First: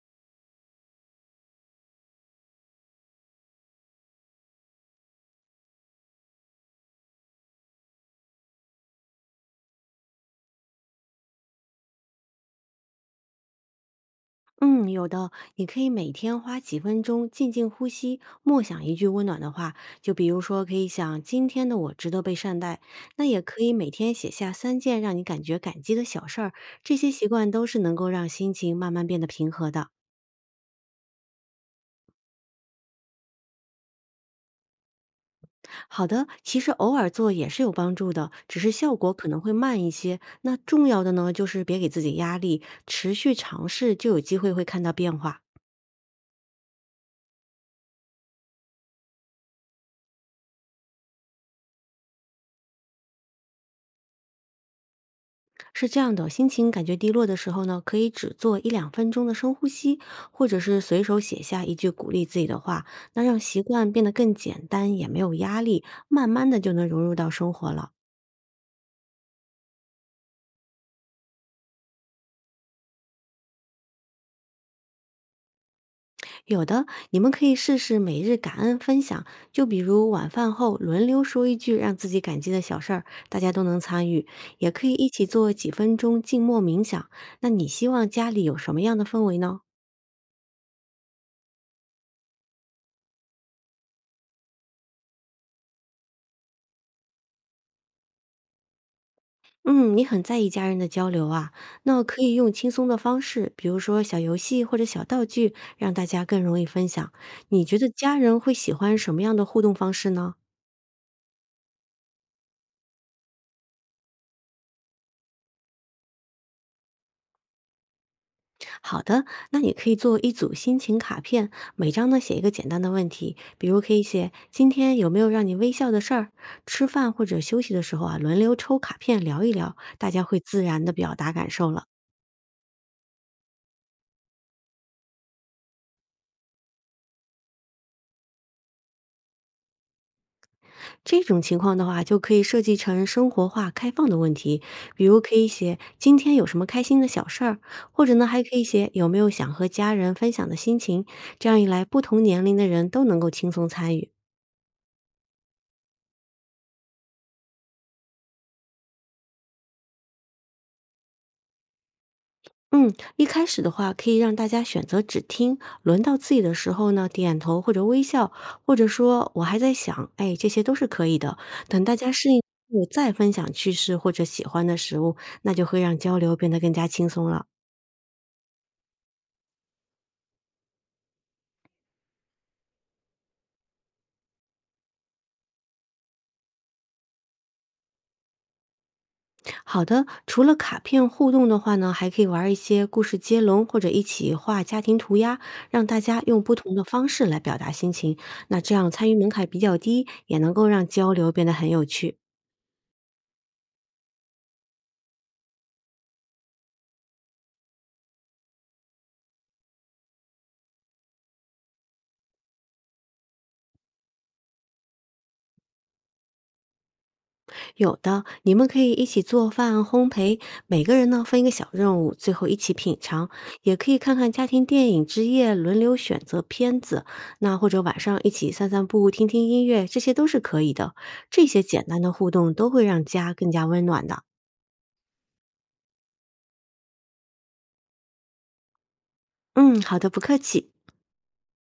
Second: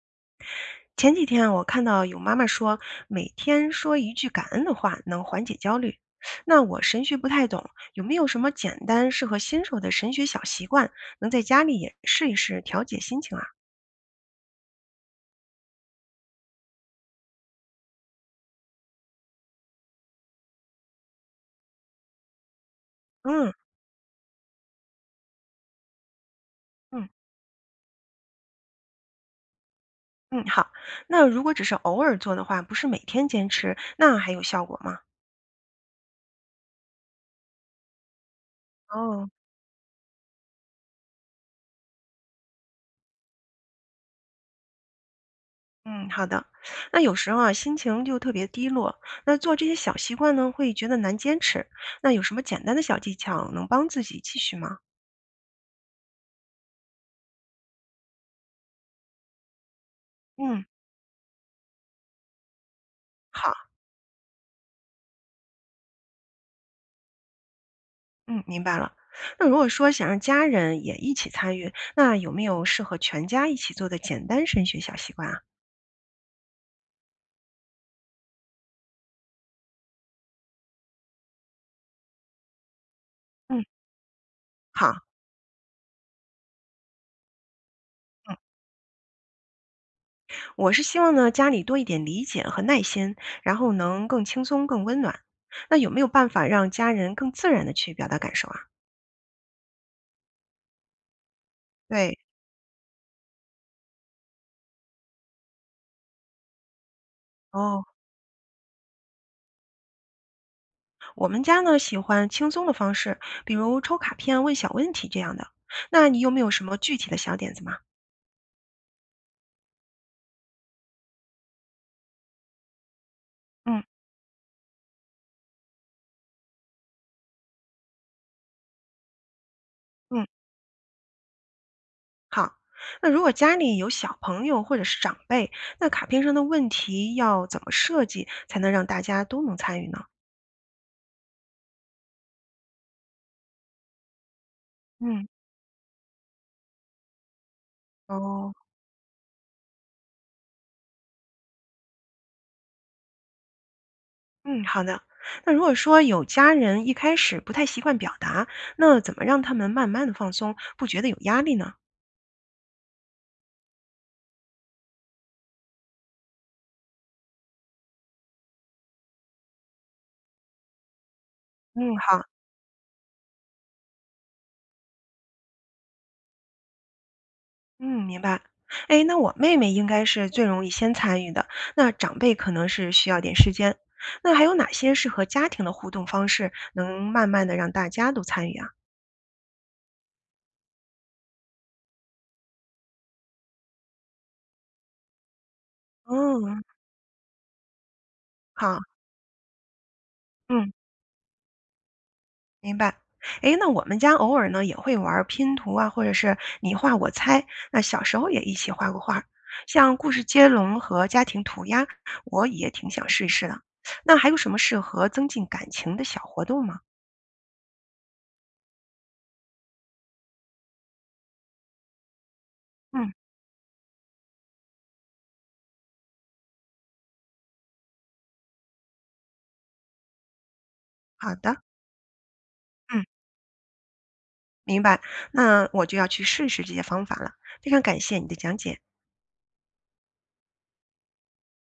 前几天啊我看到有妈妈说，每天说一句感恩的话能缓解焦虑。那我神学不太懂，有没有什么简单适合新手的神学小习惯，能在家里也试一试调节心情啊？嗯，有的，你可以每天花几分钟静静呼吸，默想一句温暖的话，就比如说可以想今天的我值得被善待，那也嗯可以每天写下三件让你感觉感激的小事儿，这嗯些习惯都是能够让心情慢慢变得平和的。嗯，好。那如果只是偶尔做的话，不是每天坚持，那还有效果吗？好的，其实偶尔做也是有帮助的，只是效果可哦，能会慢一些。那重要的呢，就是别给自己压力，持续尝试就有机会会看到变化。嗯，好的。那有时候啊，心情就特别低落，那做这些小习惯呢，会觉得难坚持。那有什么简单的小技巧能帮自己继续吗？是这样的，心情感觉低落的时候呢，可以只做一两分钟的深呼吸，或者嗯，是随手写下一句鼓励自己的话，那让习好。惯变得更简单，也没有压力，慢慢的就能融入到生活了。嗯，明白了。那如果说想让家人也一起参与，那有没有适合全家一起做的简单升学小习惯啊？有的，你们可以试试每日感恩分享，就比如晚饭后轮流说一句让自己感激的小事儿，大家嗯，都能参与，也可以好，一起做几分钟静默冥想。那你希望家嗯，里有什么样的氛围呢？我是希望呢家里多一点理解和耐心，然后能更轻松、更温暖。那有没有办法让家人更自然的去表达感受啊？嗯，你很在意家人的交流啊，那对，可以用轻松的方式，比如说小游戏或者小道具，让大家更容易分享。你觉哦，得家人会喜欢什么样的互动方式呢？我们家呢喜欢轻松的方式，比如抽卡片、问小问题这样的。那你有没有什么具体的小点子吗？好的，那你可以做一组心情卡片，每张呢写一个简单的问题，比如嗯可以写今天有没有让你微笑的事儿，吃饭或者休息的时候啊，轮流抽卡片聊一聊，大家嗯。会自然的表达感受了。好，那如果家里有小朋友或者是长辈，那卡片上的问题要怎么设计才能让大家都能参与呢？这种情况的话，就可以设计成生活化、开放的问题，比如嗯，可以写“今天有什么开心的小事儿”，或者呢，还哦，可以写“有没有想和家人分享的心情”。这样一来，不同年龄的人都能够轻松参与。嗯，好的。那如果说有家人一开始不太习惯表达，那怎么让他们慢慢的放松，不觉得有压力呢？嗯，一开始的话，可以让大家选择只听，轮到自己的时候呢，点头或者微笑，或者说“我还在想”，哎，这些都是可以的。等嗯，大家好，适应后，再分享趣事或者喜欢的食物，那就会让交流变得更加轻松了。嗯，明白。哎，那我妹妹应该是最容易先参与的，那长辈可能是需要点时间。那还有哪些适合家庭的互动方式，能慢慢的让大家都参与啊？好的，除了卡片互动的话呢，还可以玩一些故事接龙，或者一起画家庭涂鸦，让大家用不嗯，同的方式来表达心情。那这好。样参与门槛比较低，也能够嗯，让交流变得很有趣。明白。诶，那我们家偶尔呢也会玩儿拼图啊，或者是你画我猜。那小时候也一起画过画儿像故事接龙和家庭涂鸦，我也挺想试一试的。那还有什么适合增进感情的小活动吗？有的，你们可以一起做饭、烘焙，每个人呢分一个小任务，最后一起品嗯，尝。也可以看看家庭电影之夜，轮流选择片子。那或者晚上一起散散步、听听音乐，这些都是可以的。好这的，些简单的互动都会嗯，让家更加温暖的。明白。那我就要去试试这些方法了。非常感谢你的讲解。嗯，好的，不客气。